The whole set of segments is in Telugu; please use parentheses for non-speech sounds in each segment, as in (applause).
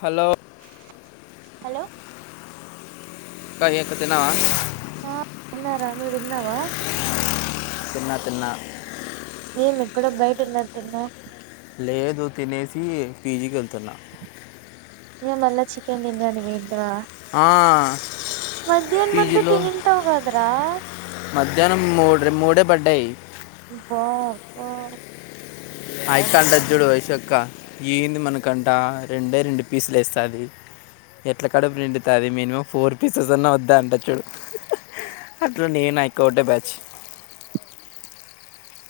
హలో హలో అక్క ఎం క తినావ రా తిన్నావా తిన్న తిన్నా మేమి ఎక్కడో బయటఉన్నటునావ్ లేదు తినేసి ఫీజీకి వెళ్తున్నా (unintelligible) చికెన్ తిననికి (unintelligible) ఆ మధ్యాహ్నం అంతా పీజీలో తినింటావు కదరా మధ్యాహ్నం మూడ మూడే పడ్డాయి పో ఆయక్క అంటది చూడు వైశాక్క ఏంది మనకంట రెండే రెండు పీసులు వేస్తుంది ఎట్ల కాడ నిండుతు అది మినిమం ఫోర్ పీసెస్ అన్నా వద్దా అంట చూడు అట్లా నేను అయ్యాక ఒకోటే బ్యాచ్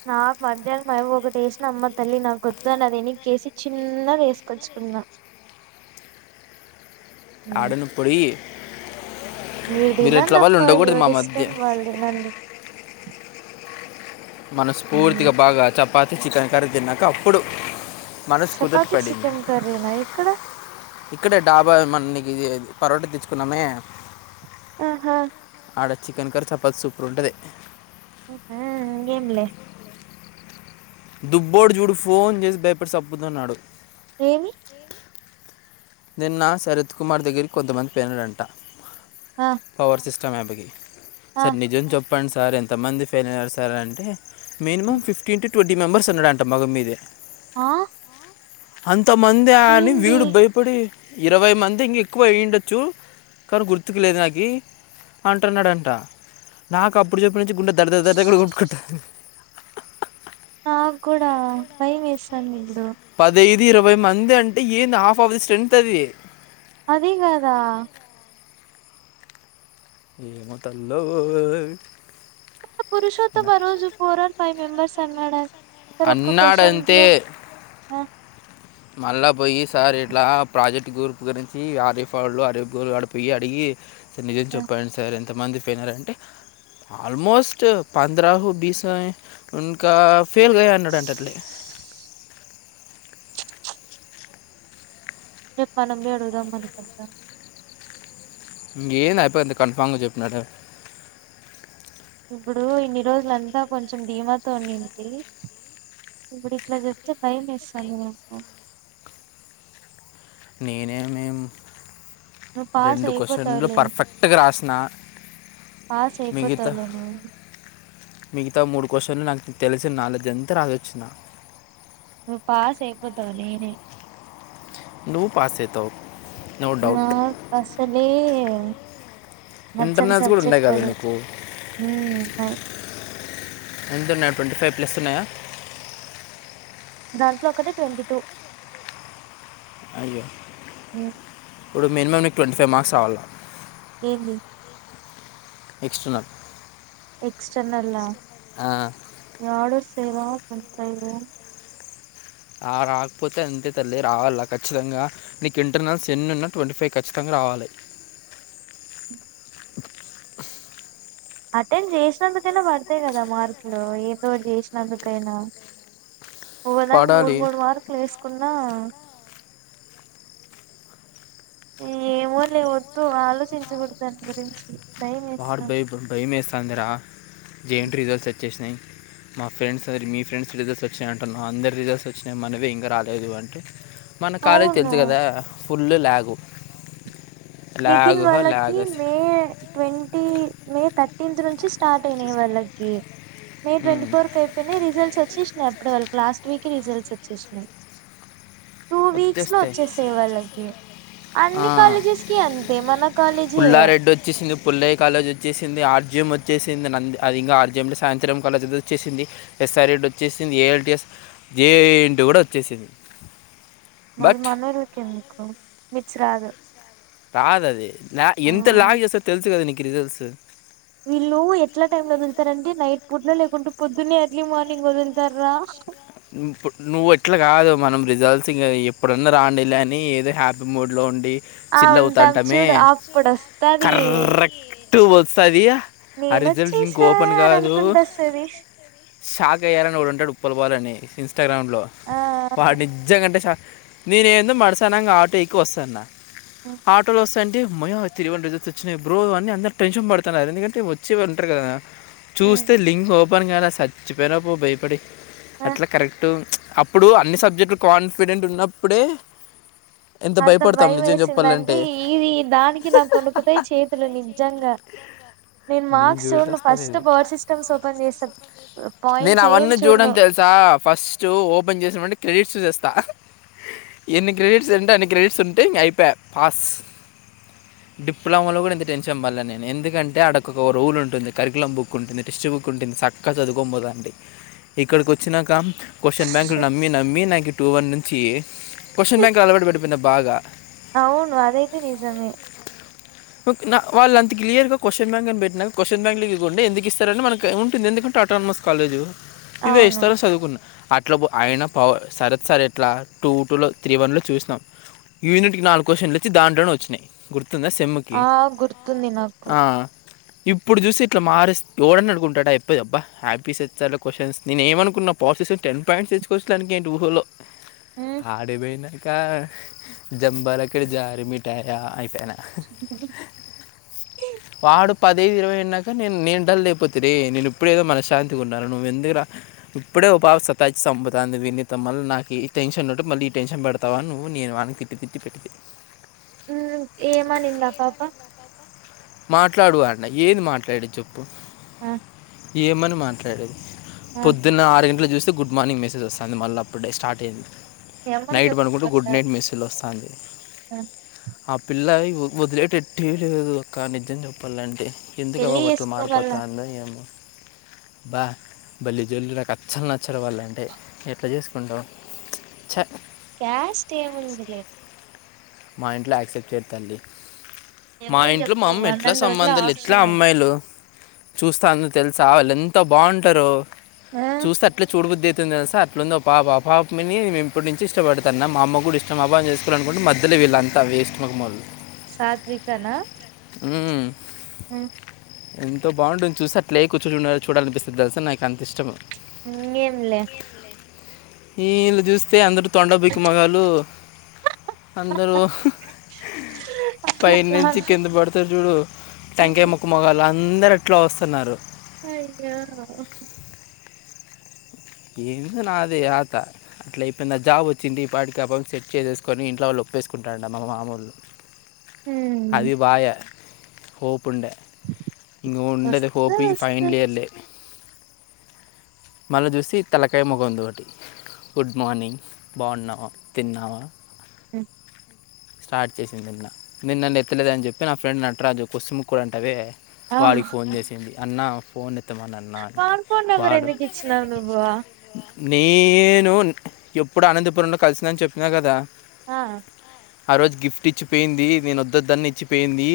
నాకు మధ్యాహ్నం ఒకటి వేసినమ్మ తల్లి నాకు గొద్దు అని అది ఎనక్కేసి చిన్నది వేసుకొచ్చు కున్న ఆడునప్పుడే మీరు తినండి అప్ప ఎవరి మధ్య ఇష్టం వాళ్ళు తినండి మనం స్ఫూర్తిగా బాగా చపాతి చికెన్ కర్రీ తిన్నాక అప్పుడు మనసు కుదుట చపాతి పడింది చికెన్ కర్రీనా ఎక్కడ ఇక్కడే డాబా మ ఇది పరోట తీచ్చుకున్నామే ఆహా ఆడ చికెన్ కర్రీ చపాతి సూపర్ ఉంటుంది హు హు ఇంగేంలే దుబ్బోడు చూడు ఫోన్ చేసి భయపడి చప్పుతున్నాడు ఏమి నిన్న నా శరత్ కుమార్ దగ్గరికి కొంతమంది పెనాడంట ఆ పవర్ సిస్టమ్ యాప్కి ఆ సార్ నిజం చెప్పండి సార్ ఎంతమంది ఫెయిల్ అయ్యారు సార్ అంటే minimum fifteen to twenty members అన్నాడు అంట మొగం మీదే ఆ అంతమంది అని ఏంది వీడు (unintelligible) ఇరవై మంది ఇంక ఎక్కువ అయ్యండొచ్చు కానీ గుర్తుకు లేదు నాకి అంటున్నాడంట నాకు అప్పుడు చెప్పి నుంచి గుండె దడ దడ దడ కొట్టు ఆ కూడ బై మేస్తంది పదహైదు ఇరవై మంది అంటే ఏం హాఫ్ ఆఫ్ ది స్ట్రెంత్ అది అదే కదా ఏమో తల్లో పురుషుతమ్ ఆ రోజు ఫోర్ ఆర్ ఫైవ్ మెంబర్స్ అన్నాడా అన్నాడంతే ఆ, మళ్ళా పోయి సార్ ఇట్లా ప్రాజెక్ట్ గూప్ గురించి హరీఫ్ వాలు అరీఫ్ గ ఆడిపోయి అడిగి స నిజం ఆ, చెప్పండి సార్ ఎంతమంది పోయినారంటే ఆల్మోస్ట్ పంద్రహు బిస ఏ ఉన్క (unintelligible) మనం పోయి అడుగుదాం (inaudible) ఇంకేం అయిపోయింది కన్ఫామ్గా చెప్పినడ ఇప్పుడు ఇన్ని రోజులంతా కొంచెం దిమాతో ఉనింటి ఇప్పుడు ఇట్ల చెప్తే భయం వేస్తుంది నాకు నేనే మేము నువ్వు పాస్ రెండు క్వశ్చన్లు అయిపోతావులే పర్ఫెక్ట్గా రాసిన పాస్ మిగతా అయిపోతావు లే నువ్వు మిగతా మూడు క్వశ్చన్లు నాకు తెలిసిన నాలెడ్జ్ ఎంత రాసోచిన్న నువ్వు పాస్ అయిపోతావు నేనే నువ్వు పాస్ అయితవ్ నాకు అసలే నచ్చని ఇంటర్నల్స్ కూడా ఉన్నాయి సబ్జెక్ట్ కదా అది నీకు ఉమ్ ఉన్నాయి ఎంతున్నై ట్వంటీ ఫైవ్ ప్లస్ ఉన్నాయా దాంట్లో ఒకటి ట్వంటీ టూ అయ్యో ఇప్పుడు మినిమమ్ నీకు ట్వంటీ ఫైవ్ మార్క్స్ రావాలా ఏంది ఎక్స్ట్రానల్ ఎక్స్టర్నల్ ఏడ వస్తాయి ట్వంటీ ఫైవ్ ఆ రాకపోతే అంతే తల్లి రావాల ఖచ్చితంగా నీకు ఇంటర్నల్స్ ఎన్ ఉన్నా ట్వంటీ ఫైవ్ ఖచ్చితంగా రావాలి అటెండ్ చేసినందుకైనా పడతాయి కదా మార్క్లు ఏంతోటి చేసినందుకైనా అ ఒకదానికి మూడు మూడు వార్కులు వేసుకున్నా ఏమో లే వద్దు ఆలోచించకూడదు దాని గురించి భయం వాడు వేస్తాంది భయం భయం వేస్తుందిరా జేఎన్టీయూ రిజల్ట్స్ వచ్చేసినాయి మా ఫ్రెండ్స్ అ మీ ఫ్రెండ్స్ రిజల్ట్స్ వచ్చాయంటారు మా అందరి రిజల్ట్స్ వచ్చినాయి మనవే ఇంకా రాలేదు అంటే మన కాలేజీ అవును తెలుసు కదా ఫుల్ళ లాగ్ నితిన్ వాలకి మే ట్వంటీ మే థర్టీన్త్ నుంచి స్టార్ట్ అయినాయి వాళ్ళకి మే ట్వంటీ ఫోర్ క అయిపోయినాయి రిజల్ట్స్ వచ్చ వచ్చేసినాయి అప్పుడే వాళ్ళకి లాస్ట్ వీక్ రిజల్ట్స్ వచ్చేసినాయి టూ వీక్స్ లో వచ్చేస్తాయి వాళ్ళకి ఆ, అన్ని కాలేజెస్ కి అంతే మన కాలేజీ పుల్లారెడ్డి వచ్చేసింది పుల్లయి కాలేజ్ వచ్చేసింది ఆర్జ జఎం వచ్చేసింది అది ఇంకా ఆర్జఎమ్లో సాయంత్రం కాలేజ్ వచ్చేసింది ఎస్ఆర్ రెడ్డి వచ్చేసింది ఏఎల్టిఎస్ జేఎన్టీయూ కూడా వచ్చేసది మళ్ళీ మనలకి ఎందుకు మిర్చి రాదు (inaudible) రాదు అది ఆ ఎంత లాగ్ చేస్తోరా తెలుసు కదా నీకు రిజల్ట్స్ వీళ్ళు ఎట్లా టైమ్ లో వదులుతారంటి నైట్ పుడ్న లేకుంటే పొద్దున్న ఎర్లీ మార్నింగ్ వదులుతార్రా ప్పుడు నువ్వు ఎట్లా కాదు మనం రిజల్ట్స్ ఇంకా ఎప్పుడన్నా లే అని ఏదో హ్యాపీ మూడ్లో ఉండి ఆ చిల్ల ఉంటాం అవుతాంటామే చూడు అప్పుడు వస్తది కరెక్ట్ వస్తుంది ఆ రిజల్ట్ లింక్ నేనొచ్చేసా ఓపెన్ అని కాదు అనుకుంట వస్తది షాక్ అయ్యాలనిడుంటాడు పులబాల్ అని ఇన్స్టాగ్రామ్లో ఆ వాడి నిజంగాంటే చా నేనుందు మడసానంగా ఆటోకి వస్తాన ఆటోలో వస్త అంటే త్రీ వన్ రిజల్ట్ వచ్చిన బ్రో అని అందరూ టెన్షన్ పడుతున్నారు ఎందుకంటే వచ్చేళ్ళ ఉంటారు కదా చూస్తే లింక్ ఓపెన్ కలా సచిపోయినా పో భయపడి ఆ అట్లా కరెక్ట్ అప్పుడు అన్ని సబ్జెక్టులు కాన్ఫిడెంట్ ఉన్నప్పుడే ఎంత అంత భయపడతాం భయం నిజం వేసిందంటే చెప్పాలంటే ఈది దానికి నా కొనుకుతాయి చేతులు నిజంగా నేను మార్క్స్ చూడంను చూసేస్తా ఫస్ట్ నేను పవర్ సిస్టమ్స్ ఓపెన్ చేసా నేను అవన్నీ చూడని తెలుసా ఫస్ట్ ఓపెన్ చేసినమంటే క్రెడిట్స్ చూసేస్తా ఎన్ని క్రెడిట్స్ ఏంటే అన్ని క్రెడిట్స్ ఉంటే ఇక అయిపోయా పాస్ డిప్లొమా లో కూడా ఇంత టెన్షన్ పడల నేను ఎందుకంటే అక్కడ ఒక రూల్ ఉంటుంది కరికుయలమ్ బుక్ ఉంటుంది టక్స్ట్ బుక్ ఉంటుంది చక్కగా చదువుకో పోదండి ఇక్కడ వచ్చి వచ్చినాక క్వశ్చన్ బ్యాంకులు నమ్మి నమ్మి నాకు టూ వన్ నుంచి క్వశ్చన్ బ్యాంకులు అలవాటు పడిపోయిన బాగా అవును అదైతే నిజమే నా వాళ్ళ అంత క్లియర్గా క్వశ్చన్ బ్యాంక్ అని పెట్టినారు క్వశ్చన్ బ్యాంక్ లో ఇది గోండి ఎందుకు ఇస్తారని మనకు ఉంటుంది ఎందుంటే ఆట మస్ కాలేజు అవును తర్వత చదువుకున్నా అట్ల ఆయిన పవర్ శరత్ సార్ ఎట్లా టూ టూలో త్రీ వన్లో చూసినాం యూనిట్ కి నాలుగు కశ్షన్ ఇచ్చి దాంట్లోనే వచ్చినయి గుర్ వస్తుందా సెమ్ కి ఆ గుర్తుంది నాకు ఆ ఇప్పుడు చూసి ఇట్లా మారిస్తే ఎవడని అనుకుంటాడా ఎప్పేబ్ హ్యాపీస్ క్వశ్చన్స్ నేనే ఏమనుకున్నా కున్న పాసెస్ టెన్ పాయింట్స్ తెచ్చుకోవచ్చ లే టూ టూ లో ఆడికి పోయినాక జంబాలక్కడి జారు మిటాయా అయిపోయానా వాడు పది ఇరవై అయిన్నాక నేను నేంటలు లేపోతిరి నేను ఇప్పుడేదో మనశ్శాంతి ఉన్నాను నువ్వు ఎందుకు రా ఇప్పుడే ఉపాస సతాచ్చింపుతుందినితో మళ్ళీ నాకు ఈ టెన్షన్ ఉంటే మళ్ళీ ఈ టెన్షన్ పెడతా అ నువ్వు నేను కిట్టు తిట్టి పెట్టుకిట్ ఉమ్ ఏమనిందా ఆ పాప మాట్లాడు అన ఏది మాట్లాడేది చెప్పు ఆ ఏమని మాట్లాడేది ఆ పొద్దున్న ఆరు గంటలు చూసి గుడ్ మార్నింగ్ మెసేజ్ వేస్తోంది మళ్ళ అప్పుడుడ స్టార్ అయ్యంది మీ అమ్మకు నైట్ చెప్పు పనుకుంటే గుడ్ ఒకసారి నైట్ మెసేజ్ వస్తోంది ఆ ఆ పిల్లవి వదిలేటటు ఎట్టి లేదు అక్క నిజం చెప్పాలంటే ఎందుకువ పెళ్లి వాట్లు చేసుకో మళ్ళ మారిపోతాంద ఏమో బా బళ్ళీ జోల్లు నాకు అచ్చలు నచ్చడం వాళ్ళంటే ఎట్లా చేసుకుంటావు చ్చా క్యాస్ట్ ఏముందిలే మా ఇంట్లో యాక్సెప్ట్ చేయదు తల్లి మి మా అమ్మ కి ఇంట్లో చె మా అమ్మ ఎట్లా సంబంధాలు ఎట్లా అమ్మాయిలు చూస్తా అందుకు తెలుసా వాళ్ళు ఎంతో బాగుంటారో ఆ చూస్తా అట్లే చూడబుద్ది ఎట్లుదో తెలుసా అట్లాంది ఆ పా పాపని నేను ఎప్పటి నుంచి ఇష్టపడత అన్న మా అమ్మ కూడా ఇష్టం ఆమెని చేసుకోవాలి అనుకుంటే మధ్యలో విలాంత వేస్ట్ ముక్కం వాళ్ళు సాత్వికనా ఉమ్ అమ్ ఎంతో బాగుంటుంది చూసి అట్లే కూర్చు చూడాలనిపిస్తుంది తెలుస నాకు అంత ఇష్టం ఇంక ఏం లే ఈళ్ళు చూస్తే అందరు తొండ బిక్కి మోకాలు అందరూ పై అట్లా నుంచి కింద పడుతు చూడు టెంకాయ అనుకుంటాను ముక్కు మొగాళ్లు అందరు అట్లా వస్తున్నారు అయ్యో ఏందు నాది ఆత అట్లా ఇపోయింద జాబ్ వచ్చింది ఇ పటికి ఆ పిల్లని సెట్ చేసేసుకొని ఇంట్లో వాళ్ళు ఒపేసుకుంటారంట మా మామూళు హ్మ్ అది పాయే హోప్ హప్పు ఉంట ఇం ఉండది వస్తది హోప్ కి ఫైనల్ వస్తది ఇయర్లే మళ్ళ చూసి తలకాయ మగంద ఒకటి గుడ్ మార్నింగ్ బాగున్నావా తిన్నావా స స్టార్ట్ చేసింది నిన్న నిేన్న నన్ను ఎత్తలేదని చెప్పి నా ఫ్రెండ్ నటరాజు కొత్సిముక్కడు అంటవే ఆ వాడికి ఫోన్ చేసింది అన్న ఫోన్ త్తమన నా పాన్ ఫోన్ నెంబర్ వాడు ఎందుకు ఇచ్చినావు నువ్వు నేను ఎప్పుడు అనంతపురంలో కలిసినని చెప్పినా కదా ఆ ఆ రోజు గిఫ్ట్ ఇచ్చిపోయింది నేను వద్ద దాన్ని ఇచ్చిపోయింది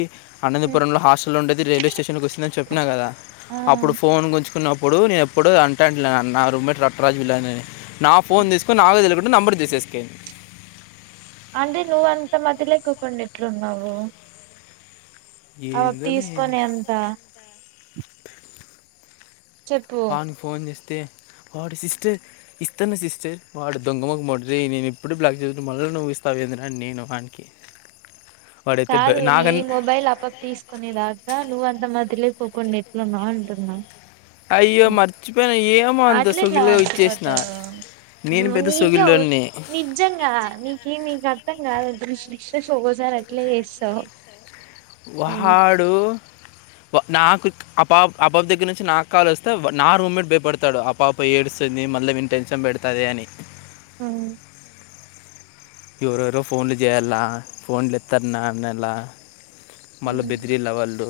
హ్మ్. అనంతపురం లో హాస్టల్ ఉండేది రైల్వే స్టేషన్ కు వస్తుందని చెప్పిన కదా ఆ అప్పుడు ఫోన్ గుంచుకున్నప్పుడు ఇప్పుడు నేను ఎప్పుడు అంటా నా రూమ్ేట్ రట్టరాజుళ నా ఫోన్ తీసుకుని నాకు తె అ నంబర్ చేసేసుకడి అంటే నువ్ అంత మధ్యలో ఎకుకుం ఇట్లున్నావు అ ఏందో లేని తీసుకొని ఎంత చెప్పు పని ఫోన్ చేస్తే వాడు సిస్టర్ ఇస్తున్న సిస్టర్ వాడు దొంగమకు మట నేను ఎప్పుడు బ్లాక్ చేదు మళ్ళీ నువ్వు ఇస్తావ చెందిన నేను వానికి వాడైతే భ- చదు నీ నాకన్ ఈ మొబైల్ అప్ప్ తీసుకునిదాకా నువ్వ అంత మత్రలే క్క కొన్ని ఎట్ల నా ఉంటుంద అయ్యో మర్చిపోయిన ఏమో అంత ఆట్లేట్లా వా సొగిలిగా చుపోత్త ఇచ్చేసిన నేను పెద్ద నీకే సొగిల్లోని నిజంగా నీకే నీకు అర్థంగాృష విేషోగోజార్ అట్ల ఏస్ వాడు నాకు ఆ పాప ఆ పాాప దగ్గర నుంచి నాకు కాల్ వస్తే నా రూమ్ మీట్ భయపడతాడు ఆ పాప ప ఏడుస్తుంది మళ్ళీ మీన్ టెన్షన్ పెడతాద అని ఆ ఎవరెవరో ఫోన్లు చేయాల ఫోన్లు ఎత్తారున్నా అనలా మళ్ళా బెదిరిల వాళ్ళు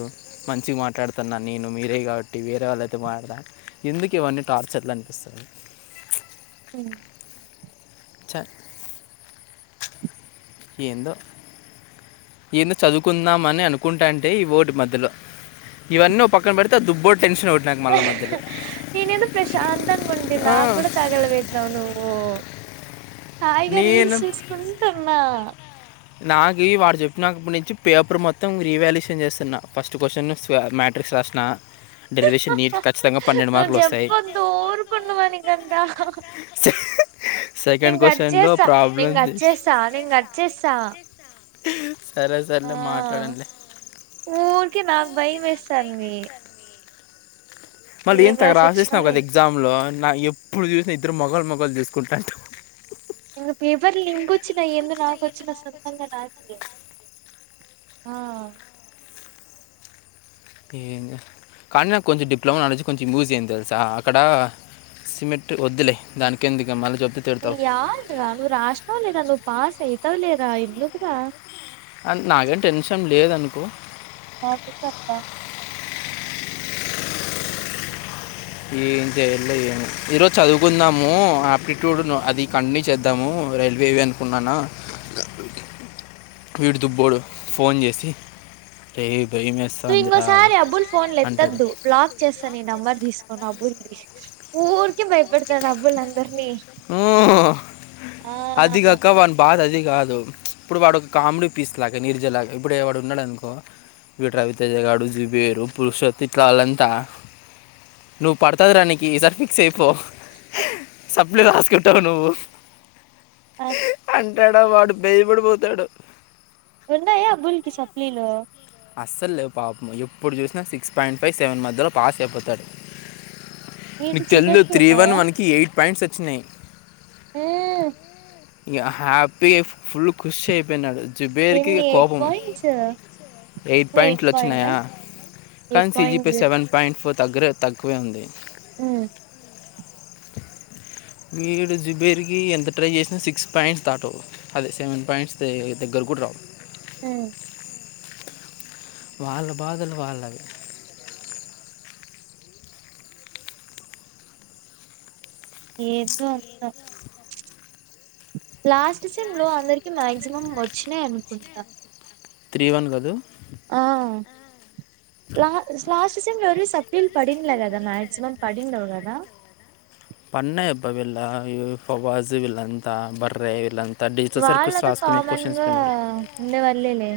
మంచిగా మాట్లాడుతున్నాను నేను మీరే కాబట్టి వేరే వాళ్ళైతే మాట్లాడతాను ఎందుకు ఇవన్నీ టార్చర్లు అనిపిస్తాయి (unintelligible) హ చె ఏందో ఈయన చదువుకుందామని అనుకుంటాంటే ఈ ఓటు మధ్యలో ఇవన్న పక్కం బడితే దుబ్బట్ నాకు మళ్ మది నేను ఏదో ప్రశాంతా అంగా ఉంట నా ఆ, కూడాడా తగలబద్ నవ్వు నువ్ హాయిగా నేను రీల్స్ చూసుకుంటున్నా నాకు వాడు చెప్పినప్పటి నుంచి పేపర్ మొత్తం రీవాల్యూషన్ చేస్తున్నా ఫస్ట్ క్వశ్చన్ మ్యట్రిక్స్ రాసిన డెరివేషన్ నీట్ ఖచ్చితంగా పన్నెండు నువ్వు మార్కులు వస్తాయి జప్పద్దు ఊరుకుండు మనికంటా ని సెకండ్ కట్ క్వశ్చన్లో చేస్తా ని ప్రాబ్లం క చేస్తా. అట్ేస్తా ని కట్ చేస్తా సరే ఆ సరలే మాట్లాడండి బైమేస్తంది మళ్ళీ ఏం తెగ వచ్చినా రాసేసినావ్ కదా నేను ఎగ్జామ్లో నా ఎప్పుడు చూసినా ఇద్దరు మొగలు మొగలు చూసుకుంటాంట ఇంగ పేపర్లు నింపొచ్చిన ఏందో నాకు వచ్చినా సొంతంగ లాస్ట్కి ఆ కానీ నాకు కొంచెం డిప్లమా నాలజి కొంచెం యూజ్ అంది తెలుసా అక్కడ సిమెంట్ వద్దులే దానికి ఎందుకు మళ్ళీ చె యాల్ రా నువ్ రాసినావ్ లేరా నువ్ పాస్ అయితావ్లేరా ఎందుకురా అ నాగేం టెన్షన్ లేద అనుకో త క్ చెప్తా ఏం చేయళ్ళో ఏమొ ఈ రోజు చదువుకుందాము ఆప్టిట్యూడ్ ను అది కంటిన్యూ చేద్దాము రైల్వేవి అనుకున్నాన వీడు దుబ్బోడు ఫోన్ చేసి రేయ్ నువ్వు ఇంకోసారి అబుల్ ఫోన్లు అంటాడు ఎత్తొద్దు బ్లాక్ చేస్తా నీ నంబర్ తీసుకోను అబుల్ ఊరికే భయపెడ్ మ్ ఆ అదిికాక వని బాధ అది కాదు అ ఇప్పుడు వాడు ఒక కాముడి పీస్ లాగా నీరుజలాగా ఇప్పుడ వాడు ఉన్నాడనుకో వీడు రవితేజ గాడు జిపియరు పురుషోత్తి ఇట్ల వాళ్ళంతా నువ్వు పడుతది రానికి ఈసారి ఫిక్స్ అయిపో సప్లే రాాసుకుంటావు నువ్వు ఆ అంటాడా వాడు బేయబడిపోతాడు ఉండాయ ఆ బూల్కి సప్లీలు అస్సల్ లేవు పాపము ఎప్పుడు చూసినా సిక్స్ పాయింట్ ఫైవ్ సెవెన్ మధ్యలో పాస్ అయిపోతాడు వీటి నీకు తెలుదు జుబెట్కి త్రీ వన్ ఉన్నాయా వన్కి ఎయిట్ పాయింట్స్ వచ్చినాయి మ్ ఇగ హ్యాపీ ఫుల్ ఖుషి అయిపోయినడు చిబేరికి ఎన్ని ఎయిట్ కోపం పాయింట్స్ ఎయిట్ పాయింట్లు వచ్చినాయా ఎయిట్ కానీ point CGP zero seven point four తగ్గరే తక్కువే ఉంది మ్ వీడు జుబేర్ కి ఎంత ట్రై చేసినో సిక్స్ పాయింట్స్ దాటవ్ అదే సెవెన్ పాయింట్స్ ద దగ్గర కుడ్రావ్ మ్ వాళ్ళ బాధలు వాళ్ళవి ఏందో అంతా లాస్ట్ సెంలో అందరికి మ్యాక్సిమం వచ్చినాయ్ అనుకుంటా త్రీ వన్ కాదు ఆ లా లాస్ట్ సెంలో ఎవరివి సప్ ప్లిల్ పడింన్లే కదా మాక్సిమం పడిండవు కదా పడ్నయ్ అబ్బ వీళ్ళ ఇ వ్ ఫజు విలంత బర్రే విలం త డిజిటల్ సర్కిల్స్ వాళ్ళతో రాసుకునే కామన్ క్వశ్చన్స్ గా పెన్నాడు ఉండే వాళ్ళేలే